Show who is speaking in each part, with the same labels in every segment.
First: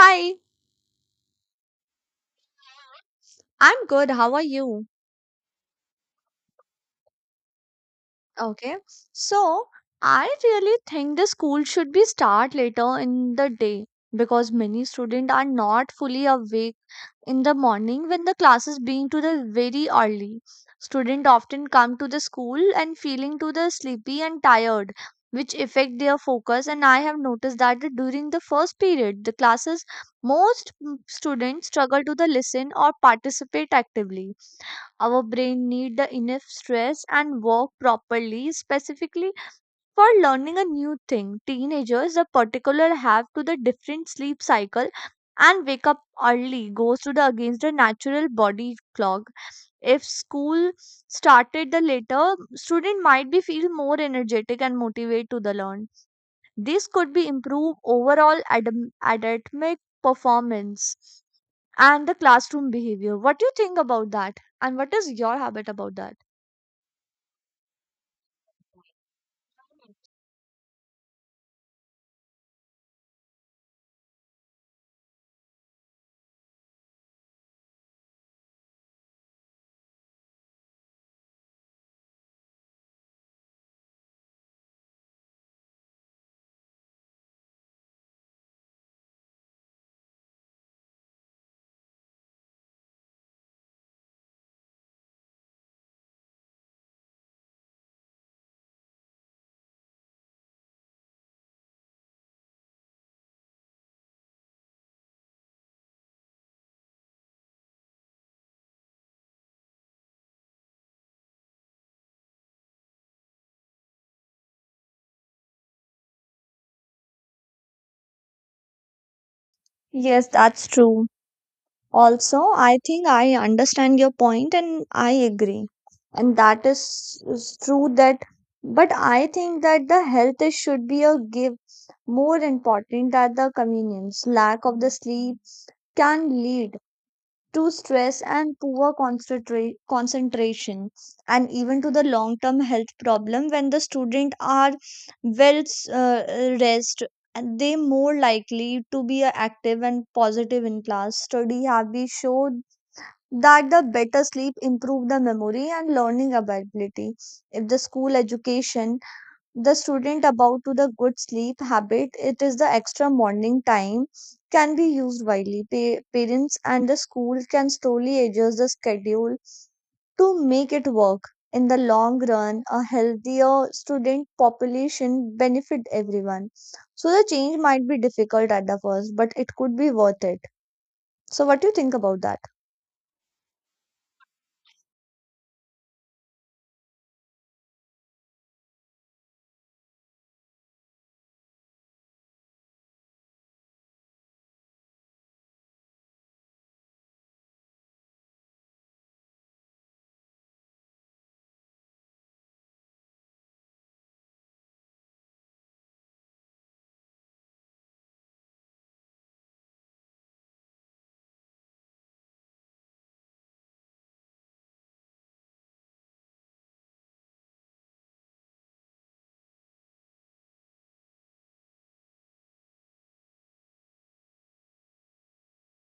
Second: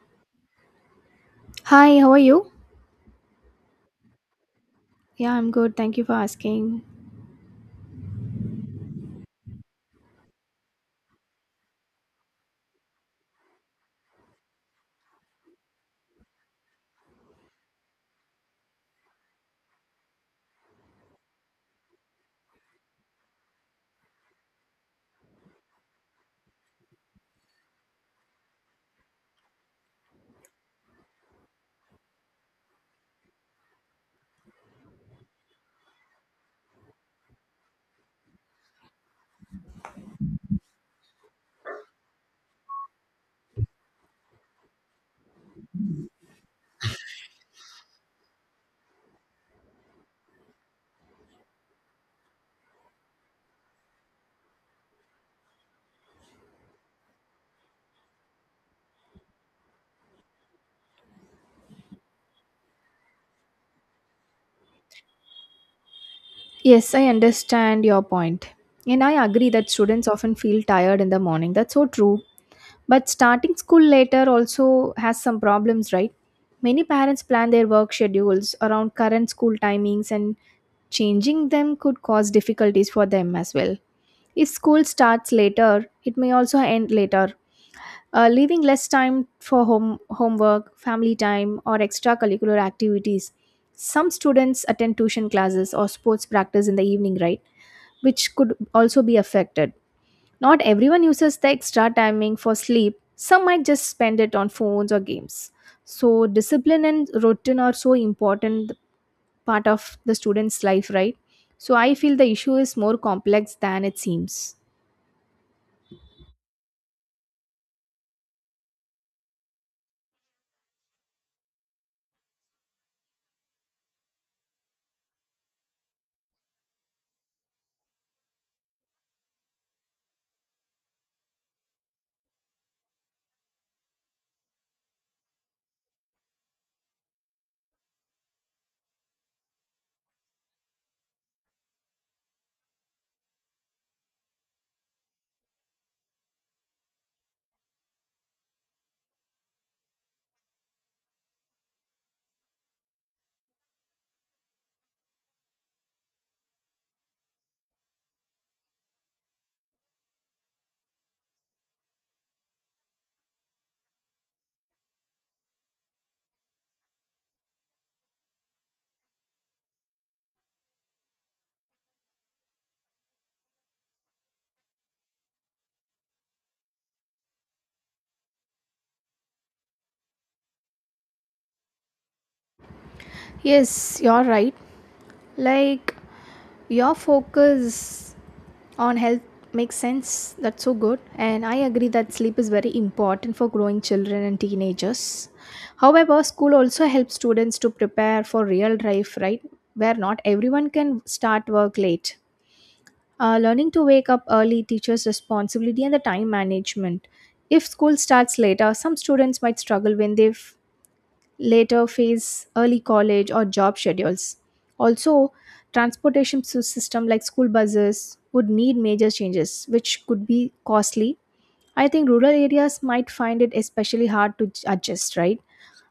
Speaker 1: Hi,
Speaker 2: Hi, how are you?
Speaker 1: I'm good. How are you?
Speaker 2: Yeah, I'm good. Thank you for asking.
Speaker 1: Okay. So, I really think the school should be start later in the day because many students are not fully awake in the morning when the classes being to the very early. Students often come to the school and feeling to the sleepy and tired, which affect their focus. And I have noticed that during the first period, the classes most students struggle to the listen or participate actively. Our brain need the enough stress and work properly, specifically for learning a new thing. Teenagers, the particular, have to the different sleep cycle and wake up early goes to the against the natural body clock. If school started the later, student might be feel more energetic and motivated to the learn. This could be improve overall academic performance and the classroom behavior. What do you think about that? And what is your habit about that?
Speaker 2: Yes, I understand your point. And I agree that students often feel tired in the morning. That's so true. But starting school later also has some problems, right? Many parents plan their work schedules around current school timings, and changing them could cause difficulties for them as well. If school starts later, it may also end later, leaving less time for homework, family time, or extracurricular activities. Some students attend tuition classes or sports practice in the evening, right, which could also be affected. Not everyone uses the extra timing for sleep; some might just spend it on phones or games. So discipline and routine are so important part of the student's life, right? So I feel the issue is more complex than it seems.
Speaker 1: Yes, that's true. Also, I think I understand your point and I agree. And that is true that, but I think that the health is, should be a give more important than the convenience. Lack of the sleep can lead to stress and poor concentration and even to the long term health problem when the student are well rest and they more likely to be active and positive in class study have been showed that the better sleep improve the memory and learning ability if the school education the student about to the good sleep habit it is the extra morning time can be used widely. Parents and the school can slowly adjust the schedule to make it work in the long run, a healthier student population benefit everyone. So the change might be difficult at the first, but it could be worth it. So what do you think about that?
Speaker 2: Yes, you're right. Like, your focus on health makes sense. That's so good. And I agree that sleep is very important for growing children and teenagers. However, school also helps students to prepare for real life, right? Where not everyone can start work late. Learning to wake up early teaches responsibility and the time management. If school starts later, some students might struggle when they later face early college or job schedules. Also, transportation system like school buses would need major changes, which could be costly. I think rural areas might find it especially hard to adjust, right?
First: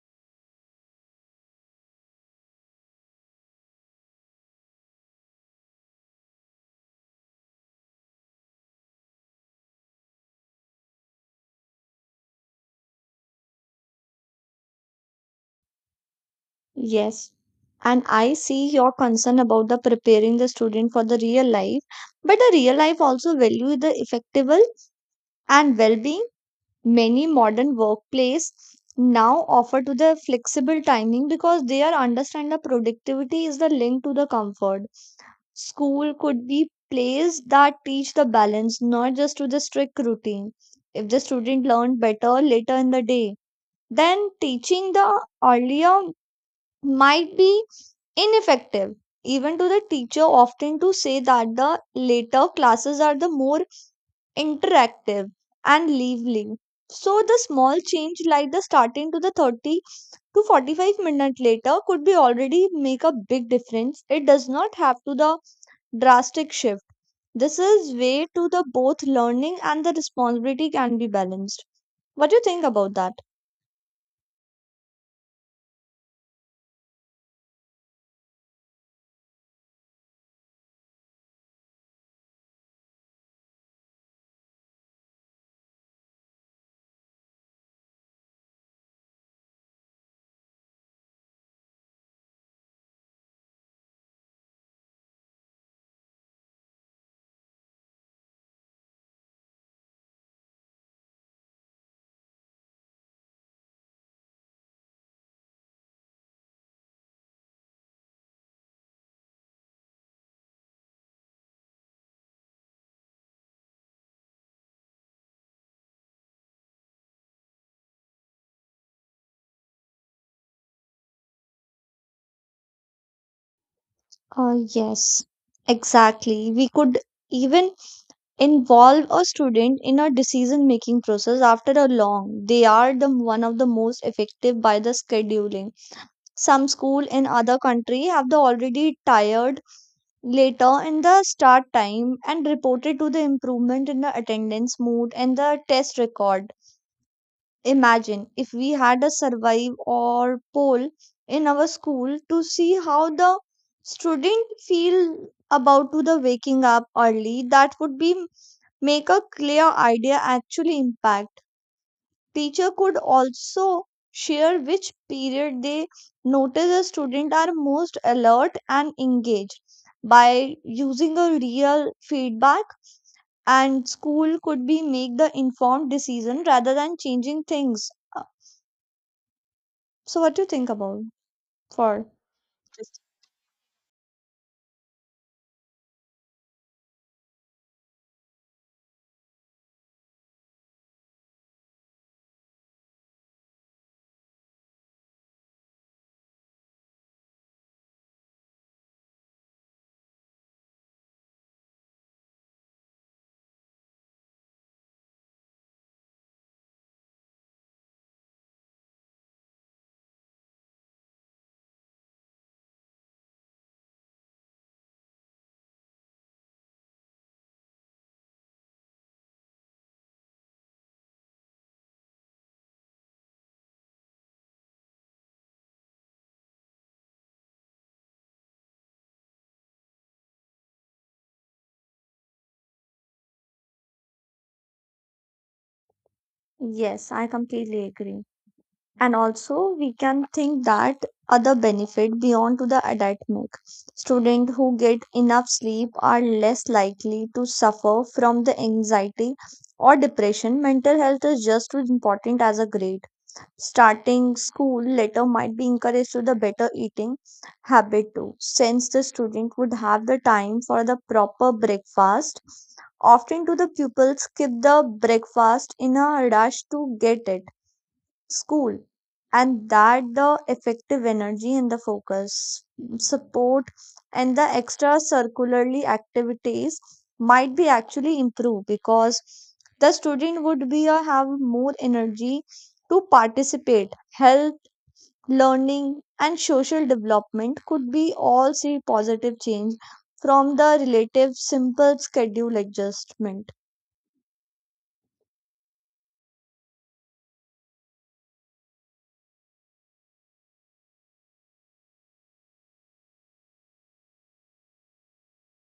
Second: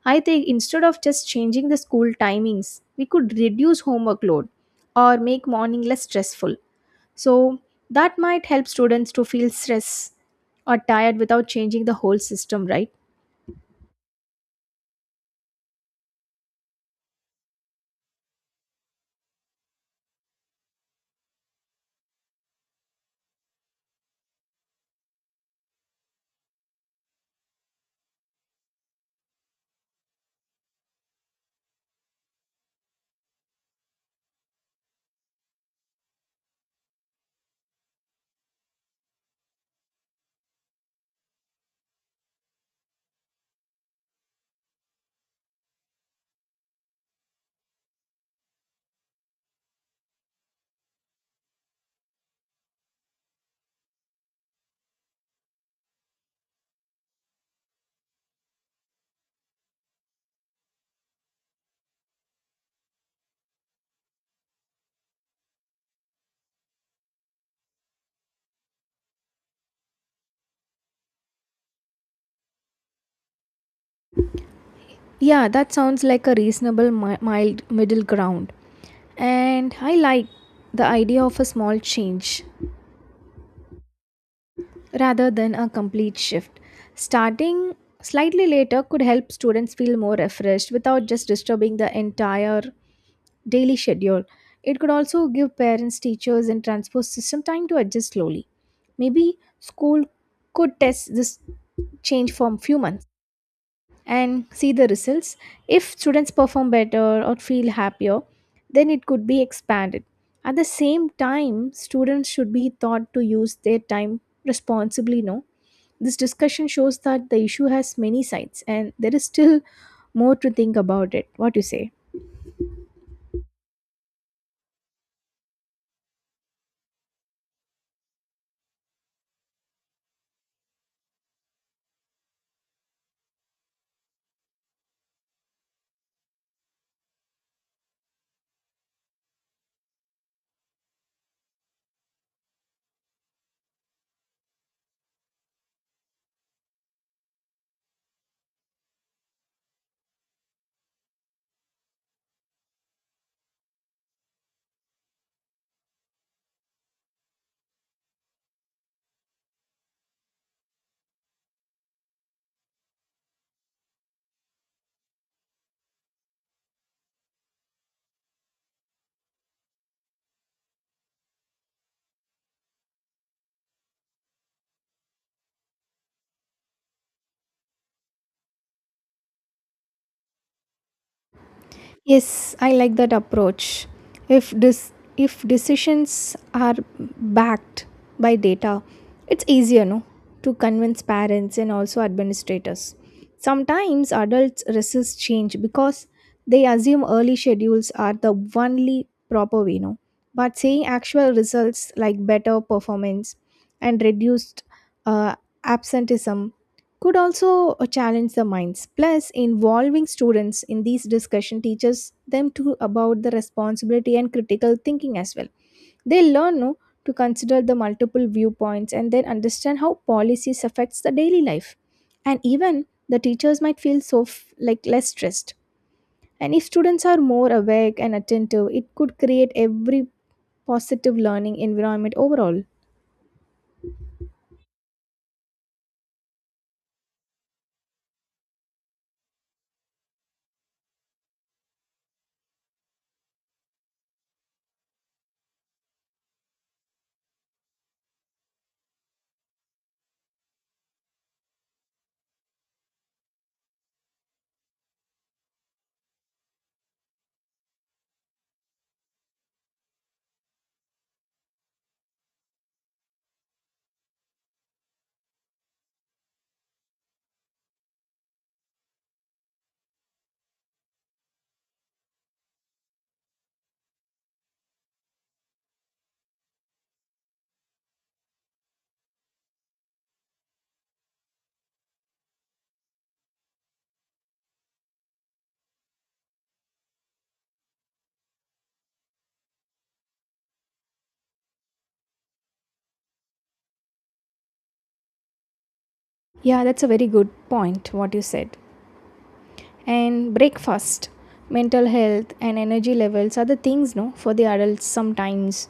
Speaker 2: I think instead of just changing the school timings, we could reduce homework load or make morning less stressful. So that might help students to feel stress or tired without changing the whole system, right?
Speaker 1: Yes. And I see your concern about the preparing the student for the real life, but the real life also value the effectable and well-being. Many modern workplace now offer to the flexible timing because they are understand the productivity is the link to the comfort. School could be place that teach the balance, not just to the strict routine. If the student learn better later in the day, then teaching the earlier might be ineffective, even to the teacher often to say that the later classes are the more interactive and lively. So the small change like the starting to the 30 to 45 minute later could be already make a big difference. It does not have to the drastic shift. This is way to the both learning and the responsibility can be balanced. What do you think about that?
Speaker 2: Yeah, that sounds like a reasonable mild middle ground. And I like the idea of a small change rather than a complete shift. Starting slightly later could help students feel more refreshed without just disturbing the entire daily schedule. It could also give parents, teachers, and transport system time to adjust slowly. Maybe school could test this change for a few months and see the results. If students perform better or feel happier, then it could be expanded. At the same time, students should be taught to use their time responsibly. No, this discussion shows that the issue has many sides, and there is still more to think about it. What do you say?
Speaker 1: Yes, exactly. We could even involve a student in a decision making process after a long they are the one of the most effective by the scheduling. Some school in other country have the already tired later in the start time and reported to the improvement in the attendance mood and the test record. Imagine if we had a survey or poll in our school to see how the student feel about to the waking up early, that would be make a clear idea actually impact. Teacher could also share which period they notice the student are most alert and engaged by using a real feedback and school could be make the informed decision rather than changing things. Uh, So what do you think about for?
Speaker 2: Yes, I like that approach. If this if decisions are backed by data, it's easier, no, to convince parents and also administrators. Sometimes adults resist change because they assume early schedules are the only proper way, no. But seeing actual results like better performance and reduced uh, absenteeism could also challenge the minds. Plus, involving students in these discussion teaches them to about the responsibility and critical thinking as well. They learn, no, to consider the multiple viewpoints and then understand how policies affects the daily life. And even the teachers might feel so like less stressed, and if students are more awake and attentive, it could create every positive learning environment overall.
Speaker 1: Yes, I completely agree. And also we can think that other benefit beyond to the academic. Students who get enough sleep are less likely to suffer from the anxiety or depression. Mental health is just as important as a grade. Starting school later might be encouraged to the better eating habit too, since the student would have the time for the proper breakfast. Often do the pupils skip the breakfast in a rush to get it school, and that the effective energy and the focus support and the extra circularly activities might be actually improved because the student would be have more energy to participate health. Learning and social development could be all see positive change from the relative simple schedule adjustment.
Speaker 2: Yeah, that's a very good point, what you said. And breakfast, mental health, and energy levels are the things, no, for the adults sometimes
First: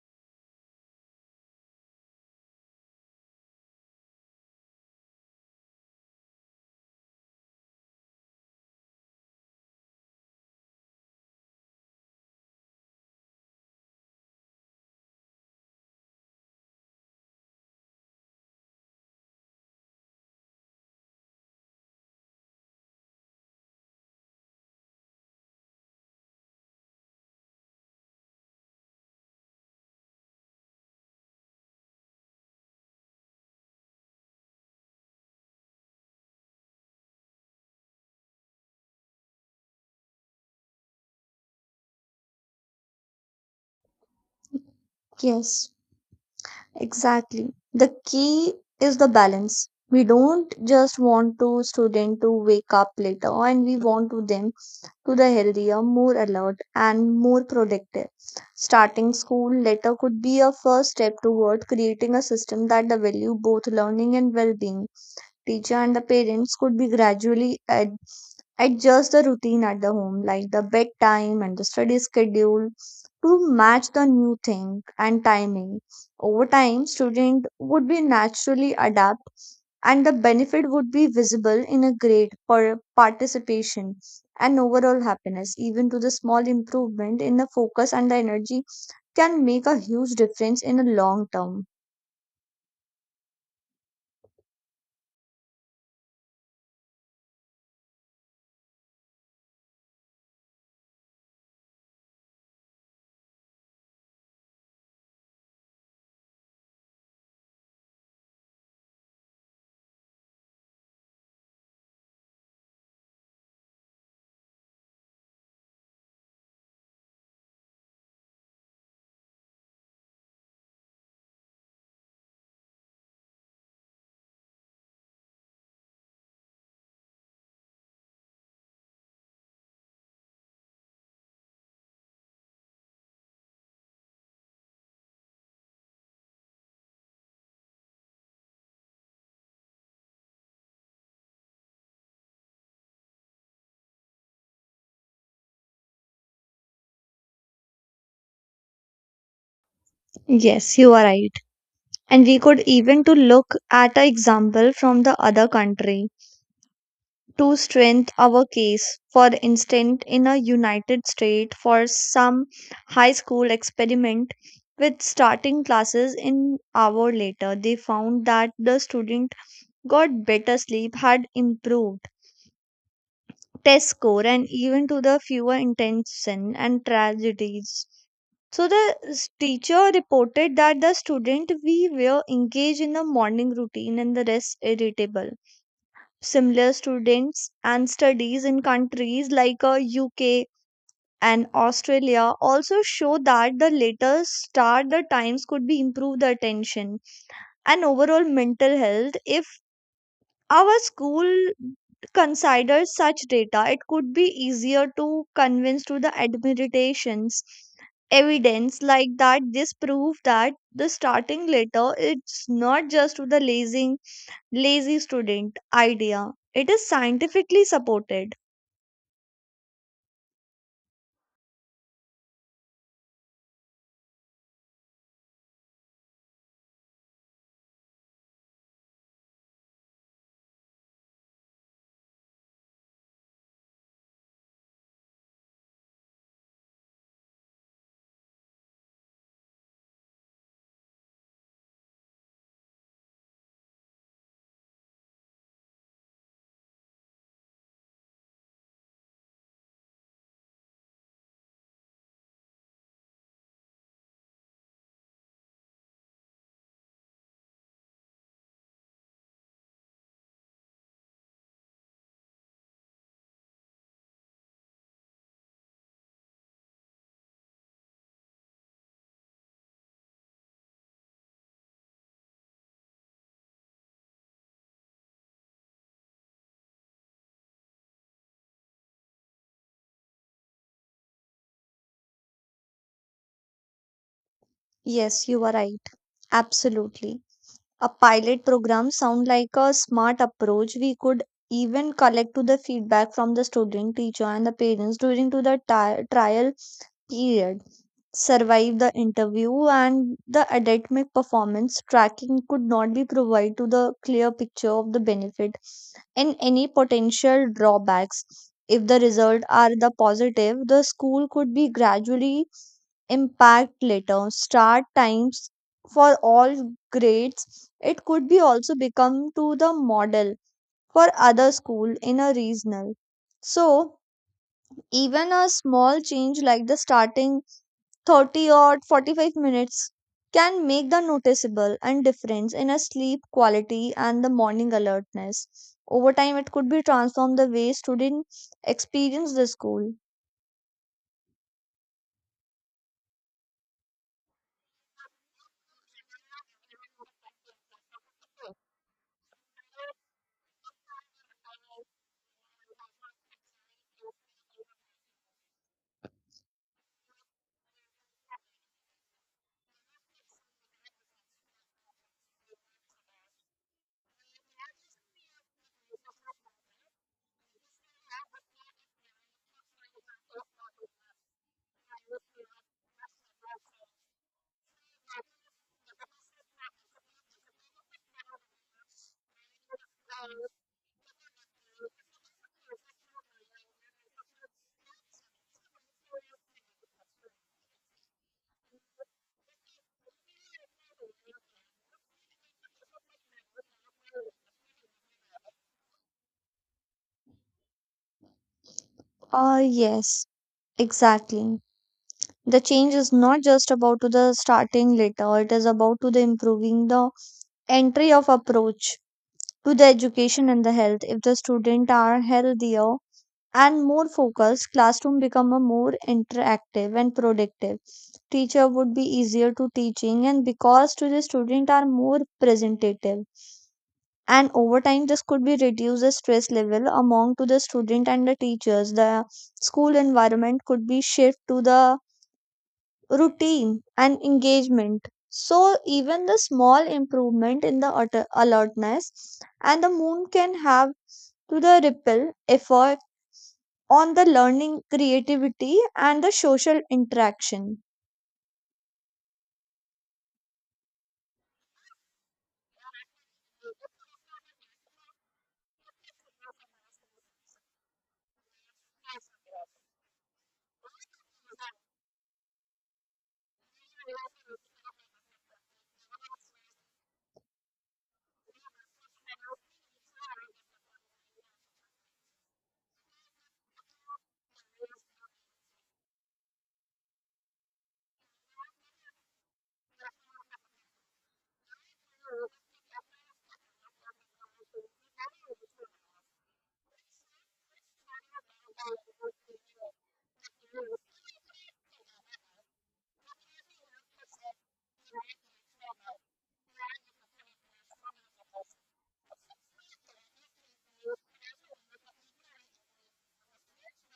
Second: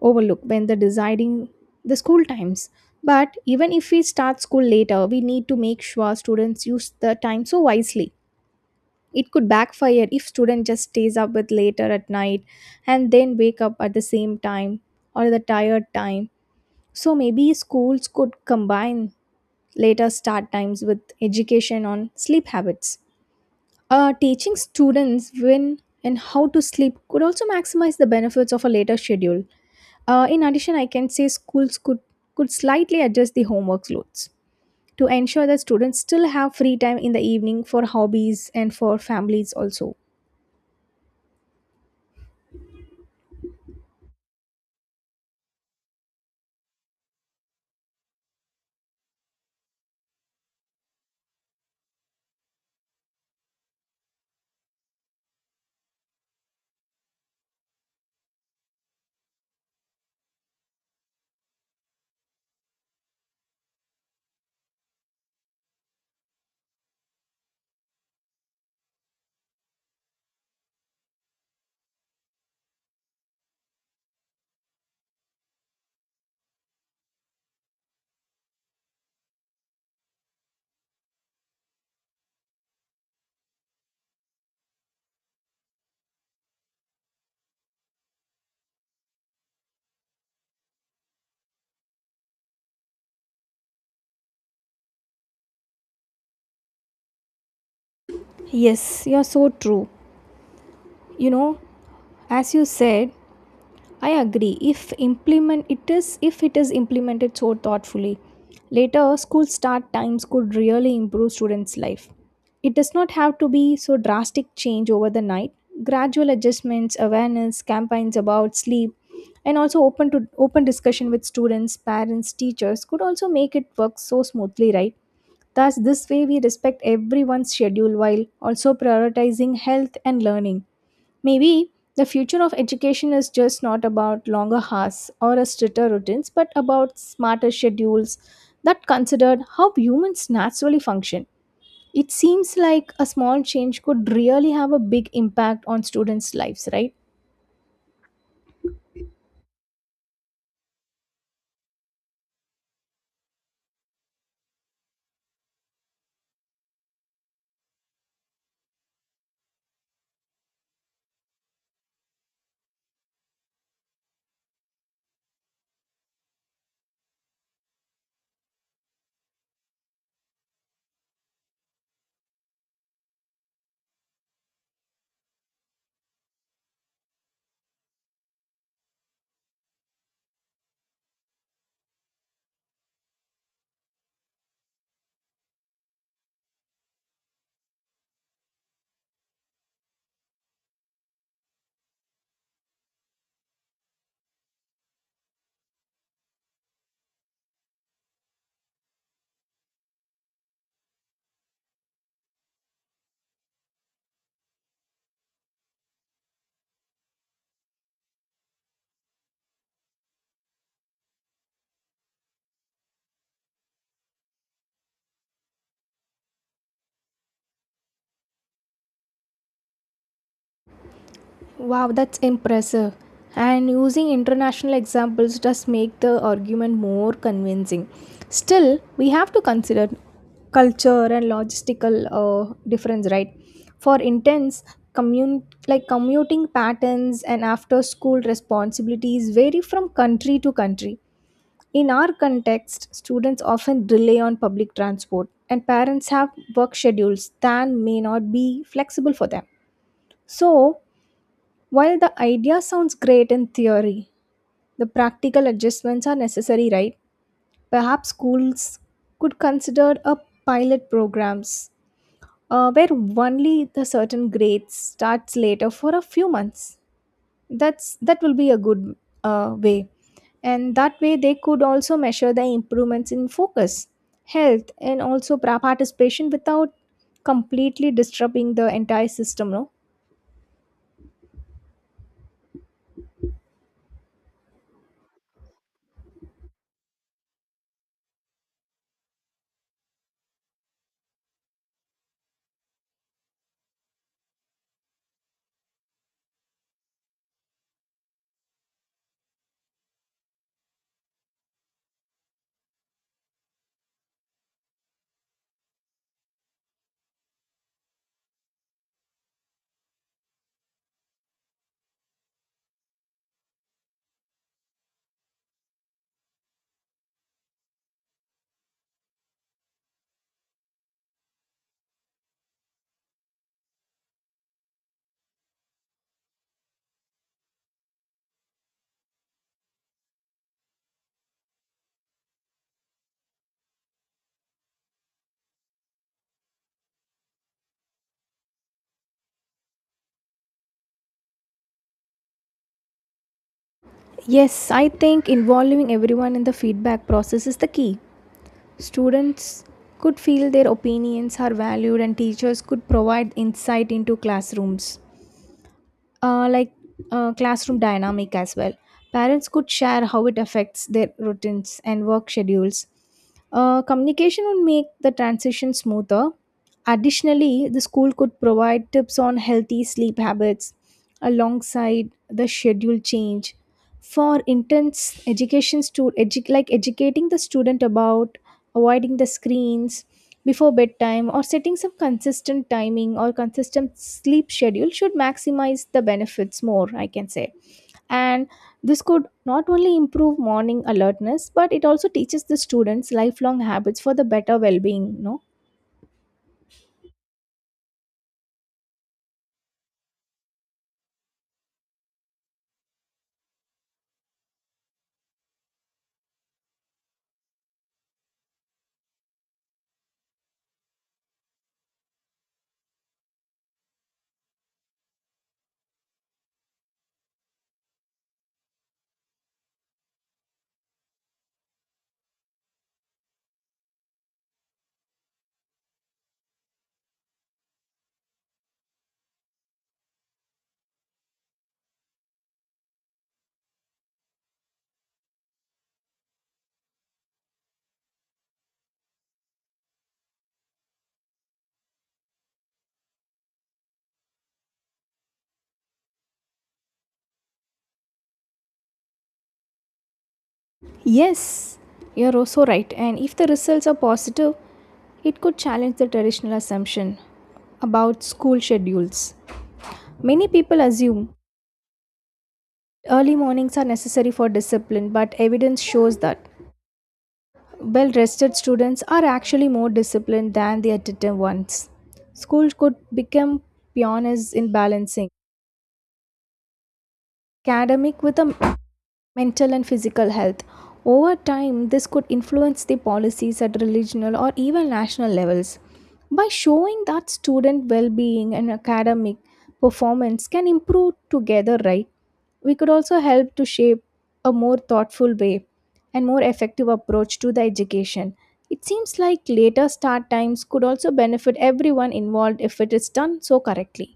Speaker 2: overlook when they're deciding the school times. But even if we start school later, we need to make sure students use the time so wisely. It could backfire if student just stays up with later at night and then wake up at the same time or the tired time. So maybe schools could combine later start times with education on sleep habits. Teaching students when and how to sleep could also maximize the benefits of a later schedule. In addition, I can say schools could slightly adjust the homework loads to ensure that students still have free time in the evening for hobbies and for families also.
Speaker 1: Yes, exactly. The key is the balance. We don't just want to student to wake up later and we want to them to the healthier, more alert and more productive. Starting school later could be a first step toward creating a system that the value both learning and well-being. Teacher and the parents could be gradually adjust the routine at the home, like the bedtime and the study schedule, to match the new thing and timing. Over time, student would be naturally adapt and the benefit would be visible in a grade per participation and overall happiness. Even to the small improvement in the focus and the energy can make a huge difference in the long term.
Speaker 2: Yes, you're so true. You know, as you said, I agree. If it is implemented so thoughtfully, later school start times could really improve students' life. It does not have to be so drastic change over the night. Gradual adjustments, awareness, campaigns about sleep, and also open discussion with students, parents, teachers could also make it work so smoothly, right? Thus, this way we respect everyone's schedule while also prioritizing health and learning. Maybe the future of education is just not about longer hours or a stricter routines, but about smarter schedules that considered how humans naturally function. It seems like a small change could really have a big impact on students' lives, right?
Speaker 1: Yes, you are right. And we could even to look at an example from the other country to strengthen our case. For instance, in a united states for some high school experiment with starting classes an hour later, they found that the student got better sleep, had improved test score, and even to the fewer intention and tragedies. So the teacher reported that the student we were engaged in the morning routine and the rest irritable. Similar students and studies in countries like UK and Australia also show that the later start the times could be improve the attention and overall mental health. If our school considers such data, it could be easier to convince to the administrations. Evidence like that this prove that the starting letter it's not just to the lazy student idea. It is scientifically supported.
Speaker 2: Wow, that's impressive. And using international examples does make the argument more convincing. Still, we have to consider culture and logistical difference, right? For intense, like commuting patterns and after school responsibilities vary from country to country. In our context, students often rely on public transport, and parents have work schedules that may not be flexible for them. So, while the idea sounds great in theory, the practical adjustments are necessary, right? Perhaps schools could consider a pilot programs where only the certain grades starts later for a few months. That will be a good way, and that way they could also measure the improvements in focus, health, and also participation without completely disrupting the entire system. No.
Speaker 1: Yes, you are right. Absolutely, a pilot program sound like a smart approach. We could even collect to the feedback from the student, teacher, and the parents during to the trial period. Survive the interview and the academic performance tracking could not be provided to the clear picture of the benefit and any potential drawbacks. If the results are the positive, the school could be gradually impact later start times for all grades. It could be also become to the model for other school in a regional. So even a small change like the starting 30 or 45 minutes can make the noticeable and difference in a sleep quality and the morning alertness. Over time, it could be transformed the way students experience the school.
Speaker 2: Yes, I think involving everyone in the feedback process is the key. Students could feel their opinions are valued, and teachers could provide insight into classrooms, uh, like classroom dynamic as well. Parents could share how it affects their routines and work schedules. Communication would make the transition smoother. Additionally, the school could provide tips on healthy sleep habits alongside the schedule change. For intense, like educating the student about avoiding the screens before bedtime, or setting some consistent timing or consistent sleep schedule should maximize the benefits more, I can say. And this could not only improve morning alertness, but it also teaches the students lifelong habits for the better well-being, no?
Speaker 1: Ah, yes, exactly. The change is not just about to the starting later, it is about to the improving the entry of approach to the education and the health. If the student are healthier and more focused, classroom become a more interactive and productive. Teacher would be easier to teaching and because to the student are more representative. And over time this could be reduce the stress level among to the student and the teachers. The school environment could be shift to the routine and engagement. So even the small improvement in the alertness and the moon can have to the ripple effect on the learning, creativity, and the social interaction.
Speaker 2: Yes, you're also right. And if the results are positive, it could challenge the traditional assumption about school schedules. Many people assume early mornings are necessary for discipline, but evidence shows that well rested students are actually more disciplined than the attentive ones. Schools could become pioneers in balancing academic with a mental and physical health. Over time, this could influence the policies at regional or even national levels. By showing that student well being and academic performance can improve together, right? We could also help to shape a more thoughtful way and more effective approach to the education. It seems like later start times could also benefit everyone involved if it is done so correctly.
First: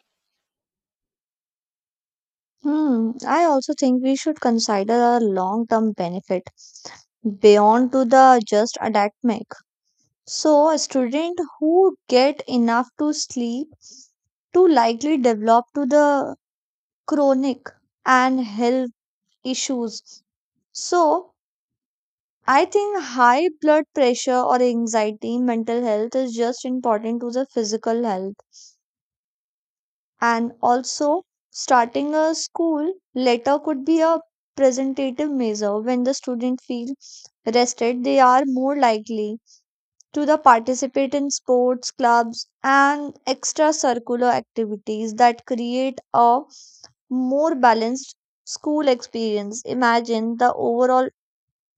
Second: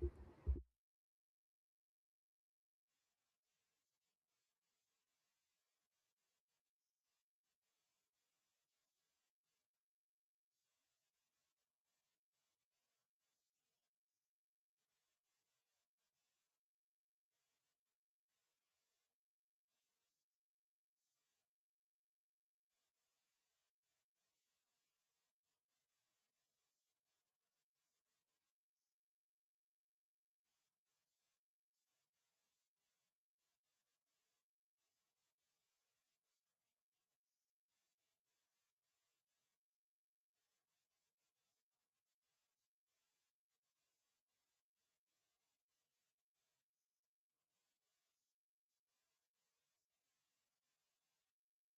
Speaker 1: Hmm, I also think we should consider a long-term benefit beyond to the just academic. So a student who get enough to sleep to likely develop to the chronic and health issues. So I think high blood pressure or anxiety, mental health is just important to the physical health. And also, starting a school letter could be a presentative measure. When the student feels rested, they are more likely to the participate in sports clubs and extracurricular activities that create a more balanced school experience. Imagine the overall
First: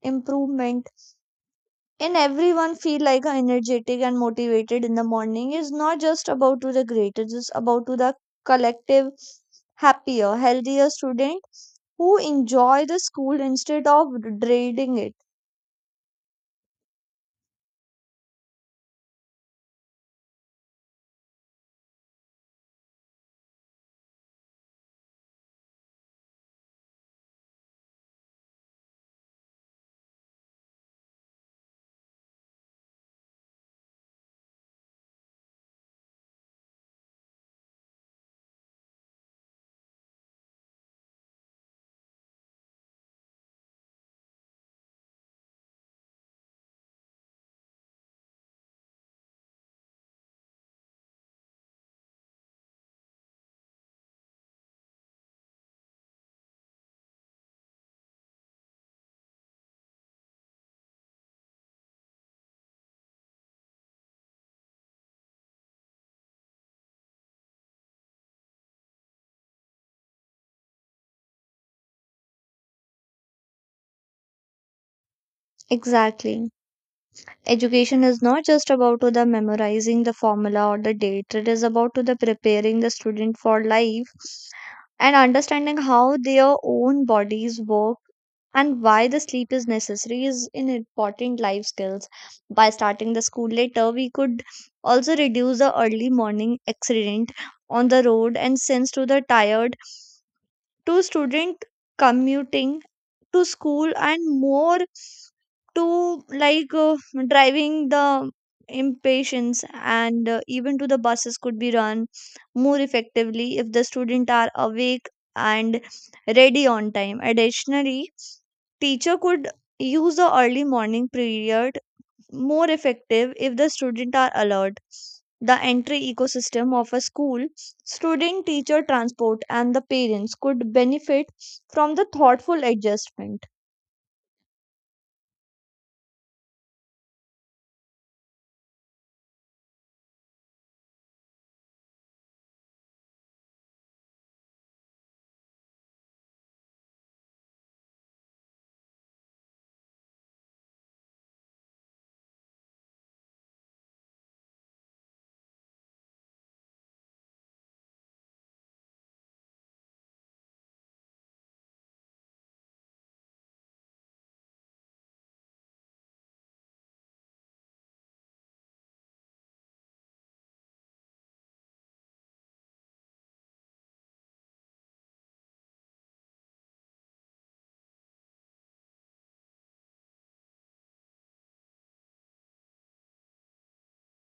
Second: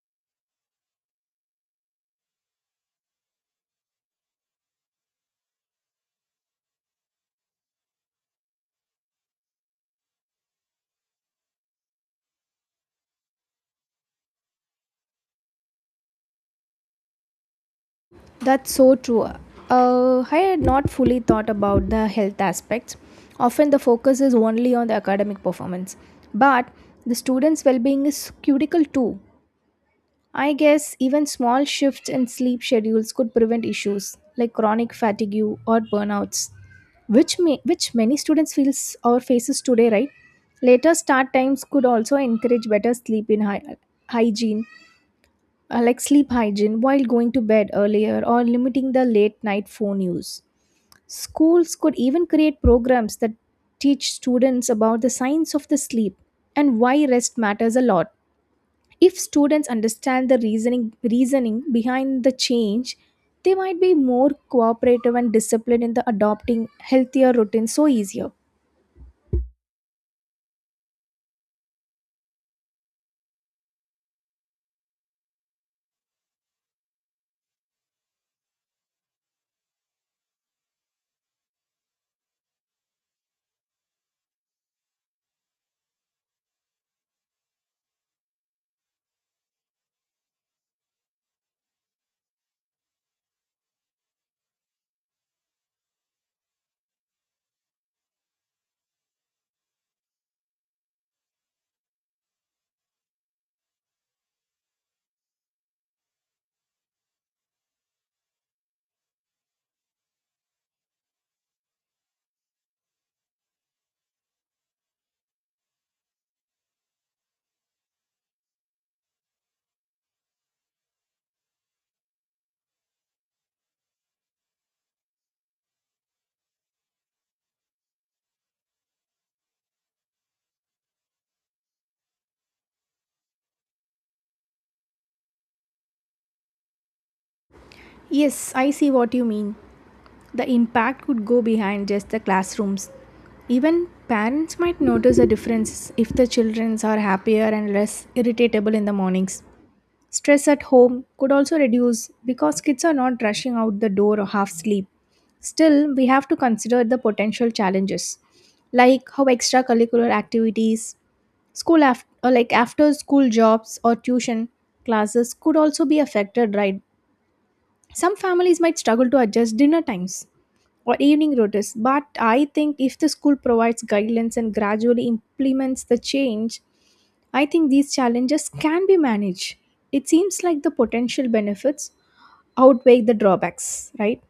Speaker 1: improvement and everyone feel like a energetic and motivated in the morning is not just about to the great, it's just about to the collective happier healthier student who enjoy the school instead of dreading it.
Speaker 2: That's so true. I had not fully thought about the health aspects. Often the focus is only on the academic performance, but the students' well being is critical too. I guess even small shifts in sleep schedules could prevent issues like chronic fatigue or burnouts, which, may, which many students feels or faces today, right? Later start times could also encourage better sleep in hygiene, like sleep hygiene, while going to bed earlier or limiting the late night phone use. Schools could even create programs that teach students about the science of the sleep and why rest matters a lot. If students understand the reasoning behind the change, they might be more cooperative and disciplined in the adopting healthier routines so easier.
Speaker 1: Exactly, education is not just about to the memorizing the formula or the date, it is about to the preparing the student for life and understanding how their own bodies work and why the sleep is necessary is in important life skills. By starting the school later, we could also reduce the early morning accident on the road and sends to the tired to student commuting to school and more to like driving the impatience and even to the buses could be run more effectively if the student are awake and ready on time. Additionally, teacher could use the early morning period more effective if the student are alert. The entry ecosystem of a school, student, teacher, transport and the parents could benefit from the thoughtful adjustment.
Speaker 2: Yes, I see what you mean. The impact could go behind just the classrooms. Even parents might notice a difference if the children are happier and less irritable in the mornings. Stress at home could also reduce because kids are not rushing out the door or half asleep. Still, we have to consider the potential challenges, like how extracurricular activities, school after, or like after school jobs or tuition classes could also be affected, right? Some families might struggle to adjust dinner times or evening routines. But I think if the school provides guidelines and gradually implements the change, I think these challenges can be managed. It seems like the potential benefits outweigh the drawbacks, right?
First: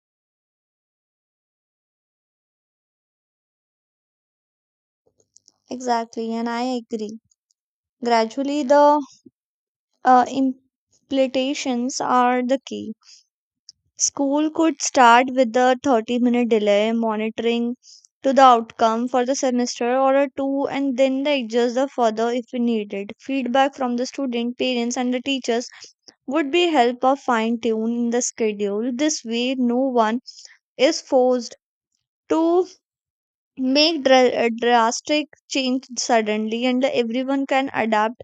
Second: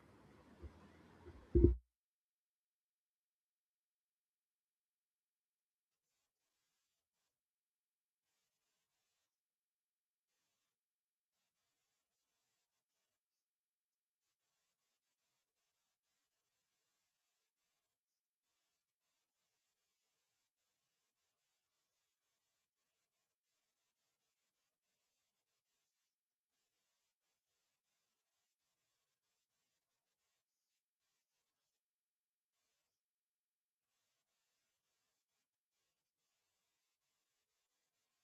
Speaker 1: Exactly, and I agree. Gradually the implications are the key. School could start with a 30-minute delay, monitoring to the outcome for the semester or a two, and then they adjust the further if we needed. Feedback from the student, parents, and the teachers would be help of fine tuning the schedule. This way, no one is forced to make drastic change suddenly, and everyone can adapt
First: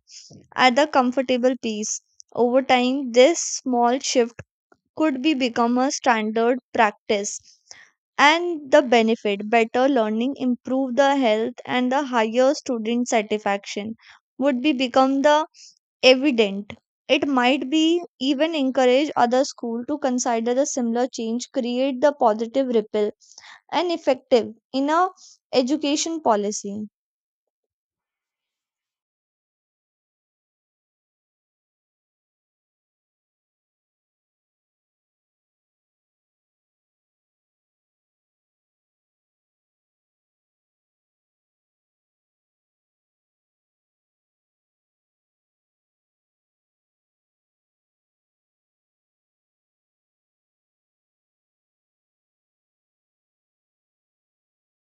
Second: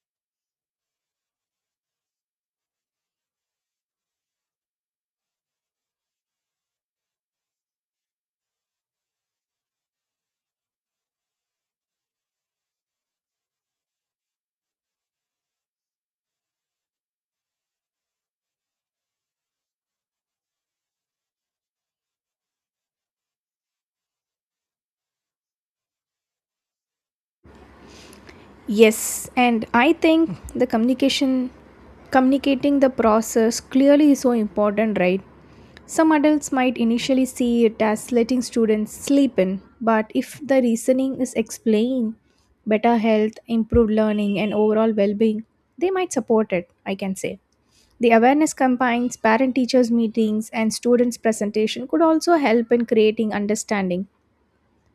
Speaker 1: at the comfortable pace. Over time, this small shift could be become a standard practice and the benefit better learning improve the health and the higher student satisfaction would be become the evident. It might be even encourage other school to consider the similar change create the positive ripple and effective in a education policy.
Speaker 2: Yes, and I think communicating the process clearly is so important, right? Some adults might initially see it as letting students sleep in, but if the reasoning is explained, better health, improved learning, and overall well being, they might support it, I can say. The awareness campaigns, parent teachers' meetings, and students' presentation could also help in creating understanding.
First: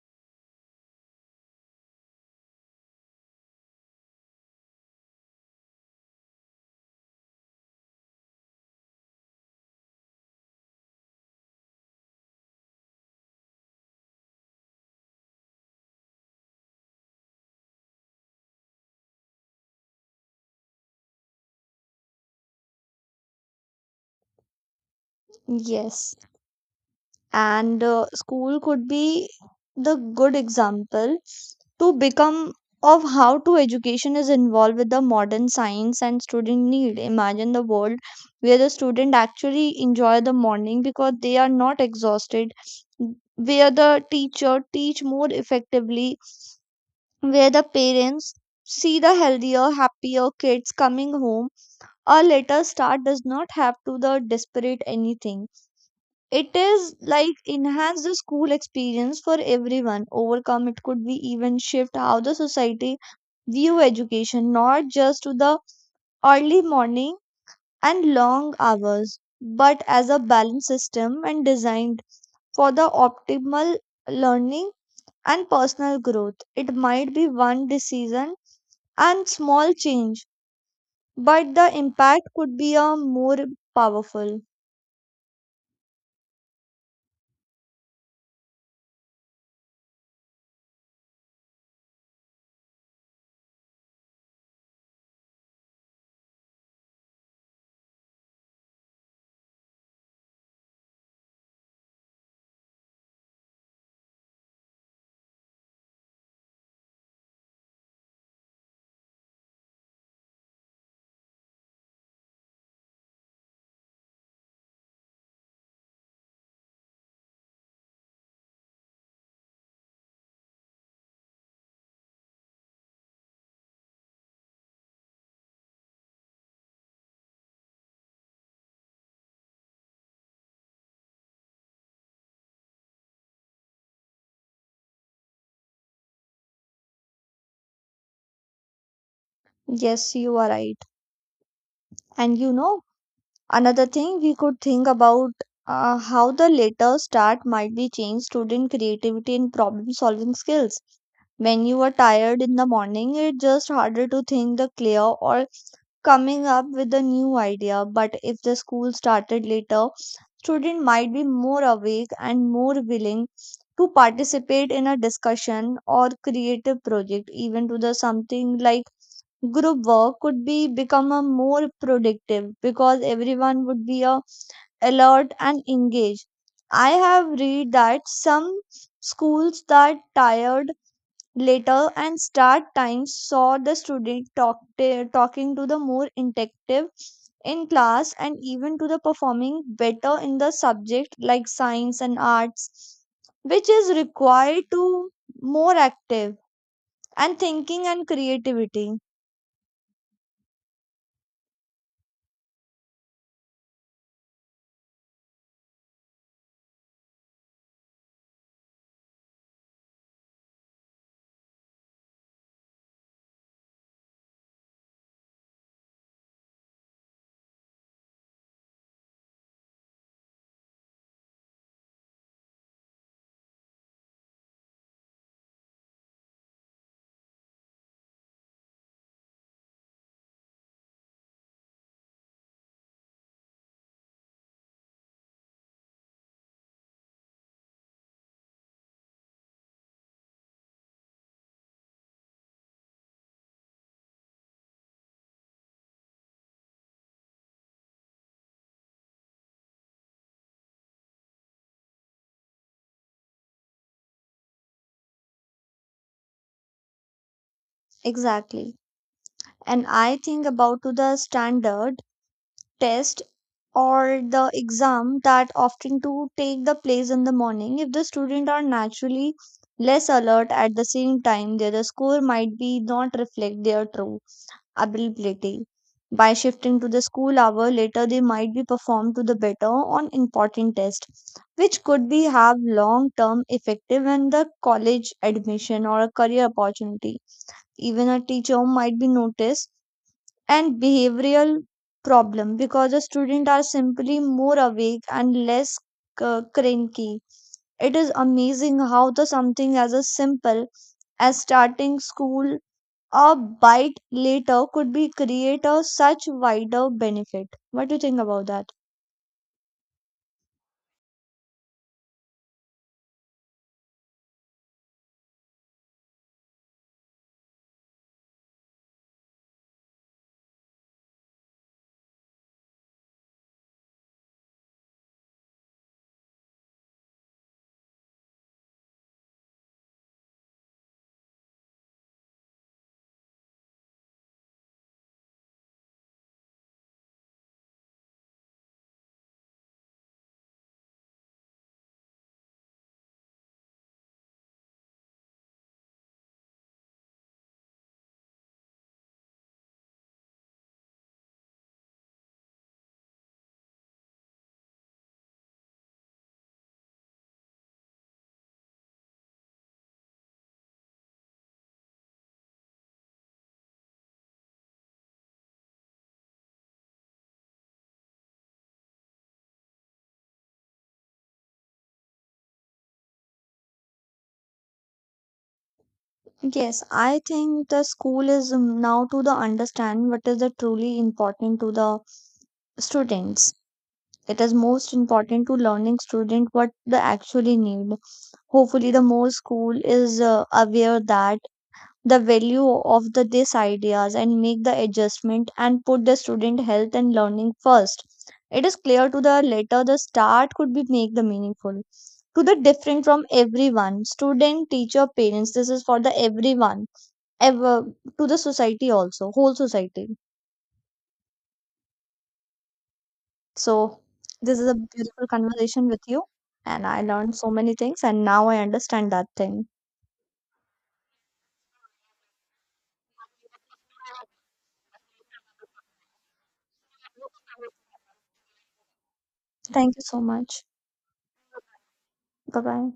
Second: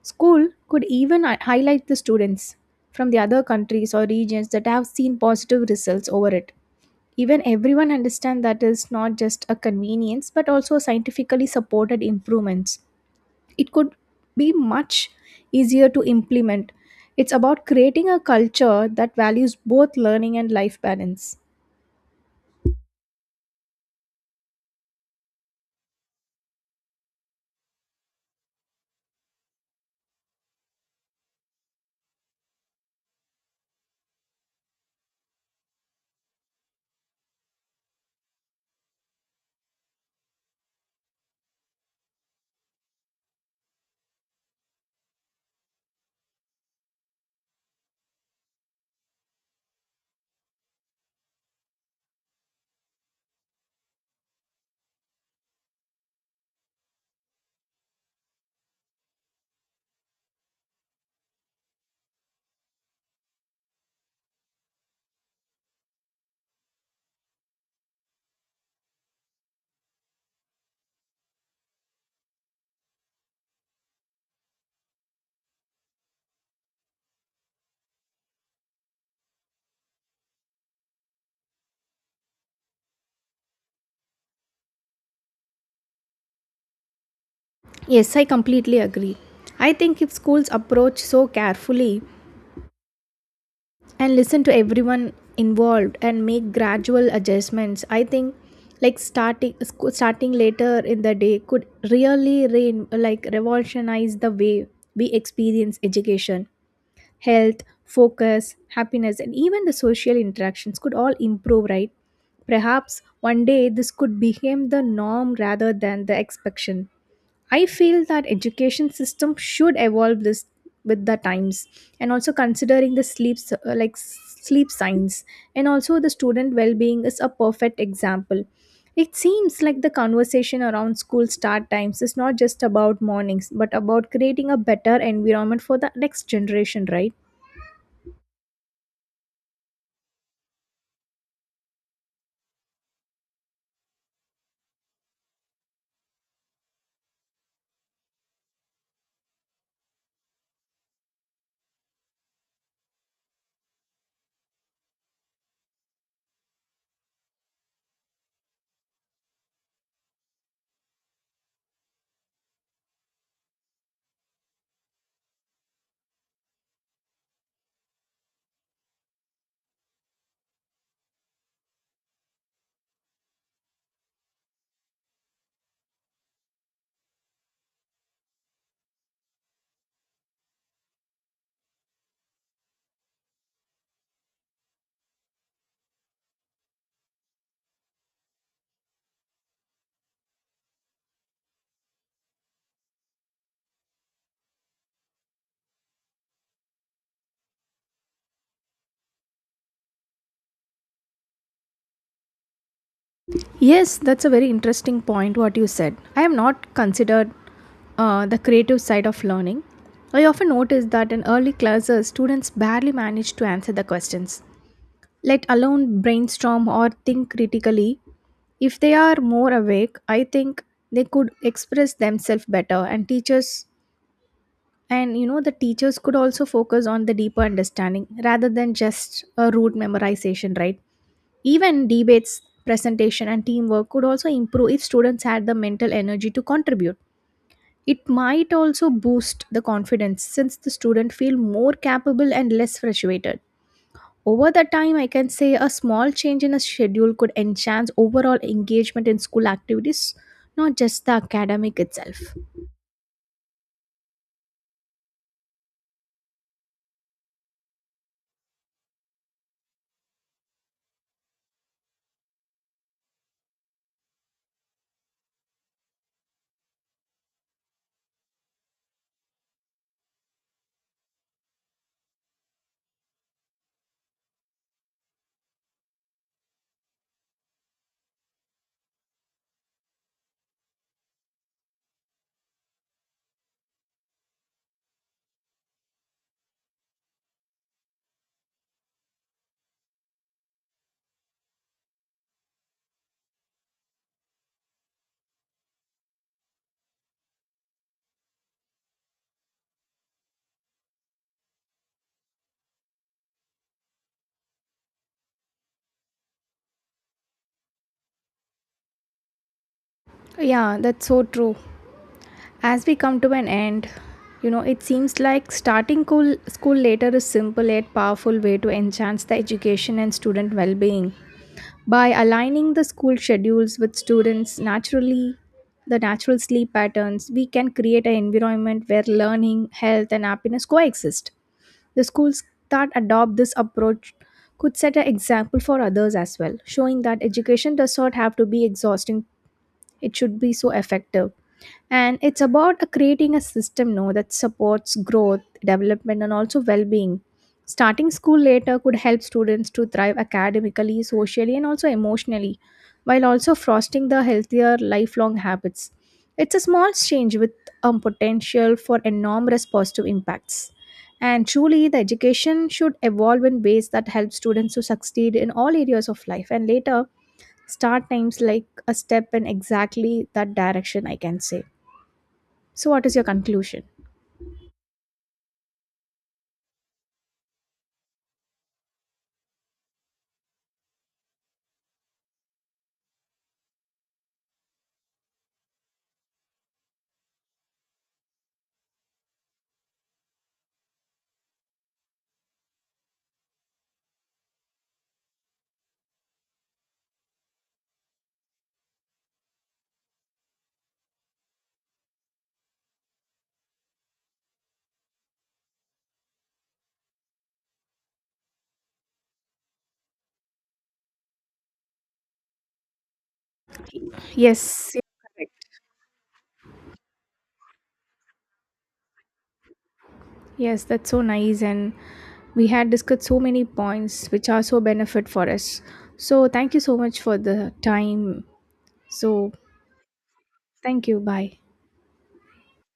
Speaker 2: School could even highlight the students from the other countries or regions that have seen positive results over it. Even everyone understand that is not just a convenience but also scientifically supported improvements, it could be much easier to implement. It's about creating a culture that values both learning and life balance.
Speaker 1: Yes. And school could be the good example to become of how to education is involved with the modern science and student need. Imagine the world where the student actually enjoy the morning because they are not exhausted, where the teacher teach more effectively, where the parents see the healthier happier kids coming home. A later start does not have to the desperate anything. It is like enhance the school experience for everyone. Overcome it could be even shift how the society view education, not just to the early morning and long hours, but as a balanced system and designed for the optimal learning and personal growth. It might be one decision and small change, but the impact could be a more powerful.
Speaker 2: Yes, I completely agree. I think if schools approach so carefully and listen to everyone involved and make gradual adjustments, I think, like, starting later in the day could really like revolutionize the way we experience education. Health, focus, happiness, and even the social interactions could all improve, right? Perhaps one day this could become the norm rather than the exception. I feel that education system should evolve this with the times, and also considering the like sleep science and also the student well-being is a perfect example. It seems like the conversation around school start times is not just about mornings, but about creating a better environment for the next generation, right?
Speaker 1: Yes, you are right. And you know, another thing we could think about how the later start might be change student creativity and problem solving skills. When you are tired in the morning, it's just harder to think the clear or coming up with a new idea. But if the school started later, student might be more awake and more willing to participate in a discussion or creative project, even to the something like group work could be become a more productive because everyone would be a alert and engaged. I have read that some schools that tired later and start times saw the talking to the more interactive in class and even to the performing better in the subject like science and arts, which is required to more active and thinking and creativity.
Speaker 2: Yes, that's a very interesting point what you said. I have not considered the creative side of learning. I often notice that in early classes, students barely manage to answer the questions, let alone brainstorm or think critically. If they are more awake, I think they could express themselves better, and teachers and you know, the teachers could also focus on the deeper understanding rather than just a rote memorization, right? Even debates, presentation, and teamwork could also improve if students had the mental energy to contribute. It might also boost the confidence since the student feel more capable and less frustrated. Over the time, I can say a small change in a schedule could enhance overall engagement in school activities, not just the academic itself.
Speaker 1: Exactly. And I think about to the standard test or the exam that often to take the place in the morning, if the student are naturally less alert at the same time their score might be not reflect their true ability. By shifting to the school hour later they might be performed to the better on important tests, which could be have long term effective in the college admission or a career opportunity. Even a teacher might be noticed and behavioral problem because the students are simply more awake and less cranky. It is amazing how the something as a simple as starting school a bite later could be create a such wider benefit. What do you think about that?
Speaker 2: Yeah, that's so true. As we come to an end, you know, it seems like starting school later is simple yet powerful way to enhance the education and student well-being. By aligning the school schedules with the natural sleep patterns, we can create an environment where learning, health, and happiness coexist. The schools that adopt this approach could set an example for others as well, showing that education does not have to be exhausting, it should be so effective. And it's about creating a system, no, that supports growth development and also well-being. Starting school later could help students to thrive academically, socially, and also emotionally, while also fostering the healthier lifelong habits. It's a small change with potential for enormous positive impacts. And truly the education should evolve in ways that help students to succeed in all areas of life, and later start times like a step in exactly that direction, I can say. So, what is your conclusion?
Speaker 1: Yes, I think the school is now to the understand what is the truly important to the students. It is most important to learning student what they actually need. Hopefully, the more school is aware that the value of the these ideas and make the adjustment and put the student health and learning first. It is clear to the later the start could be make the meaningful to the different from everyone student teacher parents. This is for the everyone ever, to the society also whole society. So, this is a
Speaker 2: Yes, you're
Speaker 1: beautiful
Speaker 2: correct.
Speaker 1: conversation with you, and I learned so many things, and now I understand that thing.
Speaker 2: Yes, that's so nice. And we had discussed so many points which are so benefit for us. So, thank you so much for the time. So,
Speaker 1: Thank you so much.
Speaker 2: thank you. Bye.
Speaker 1: Bye bye.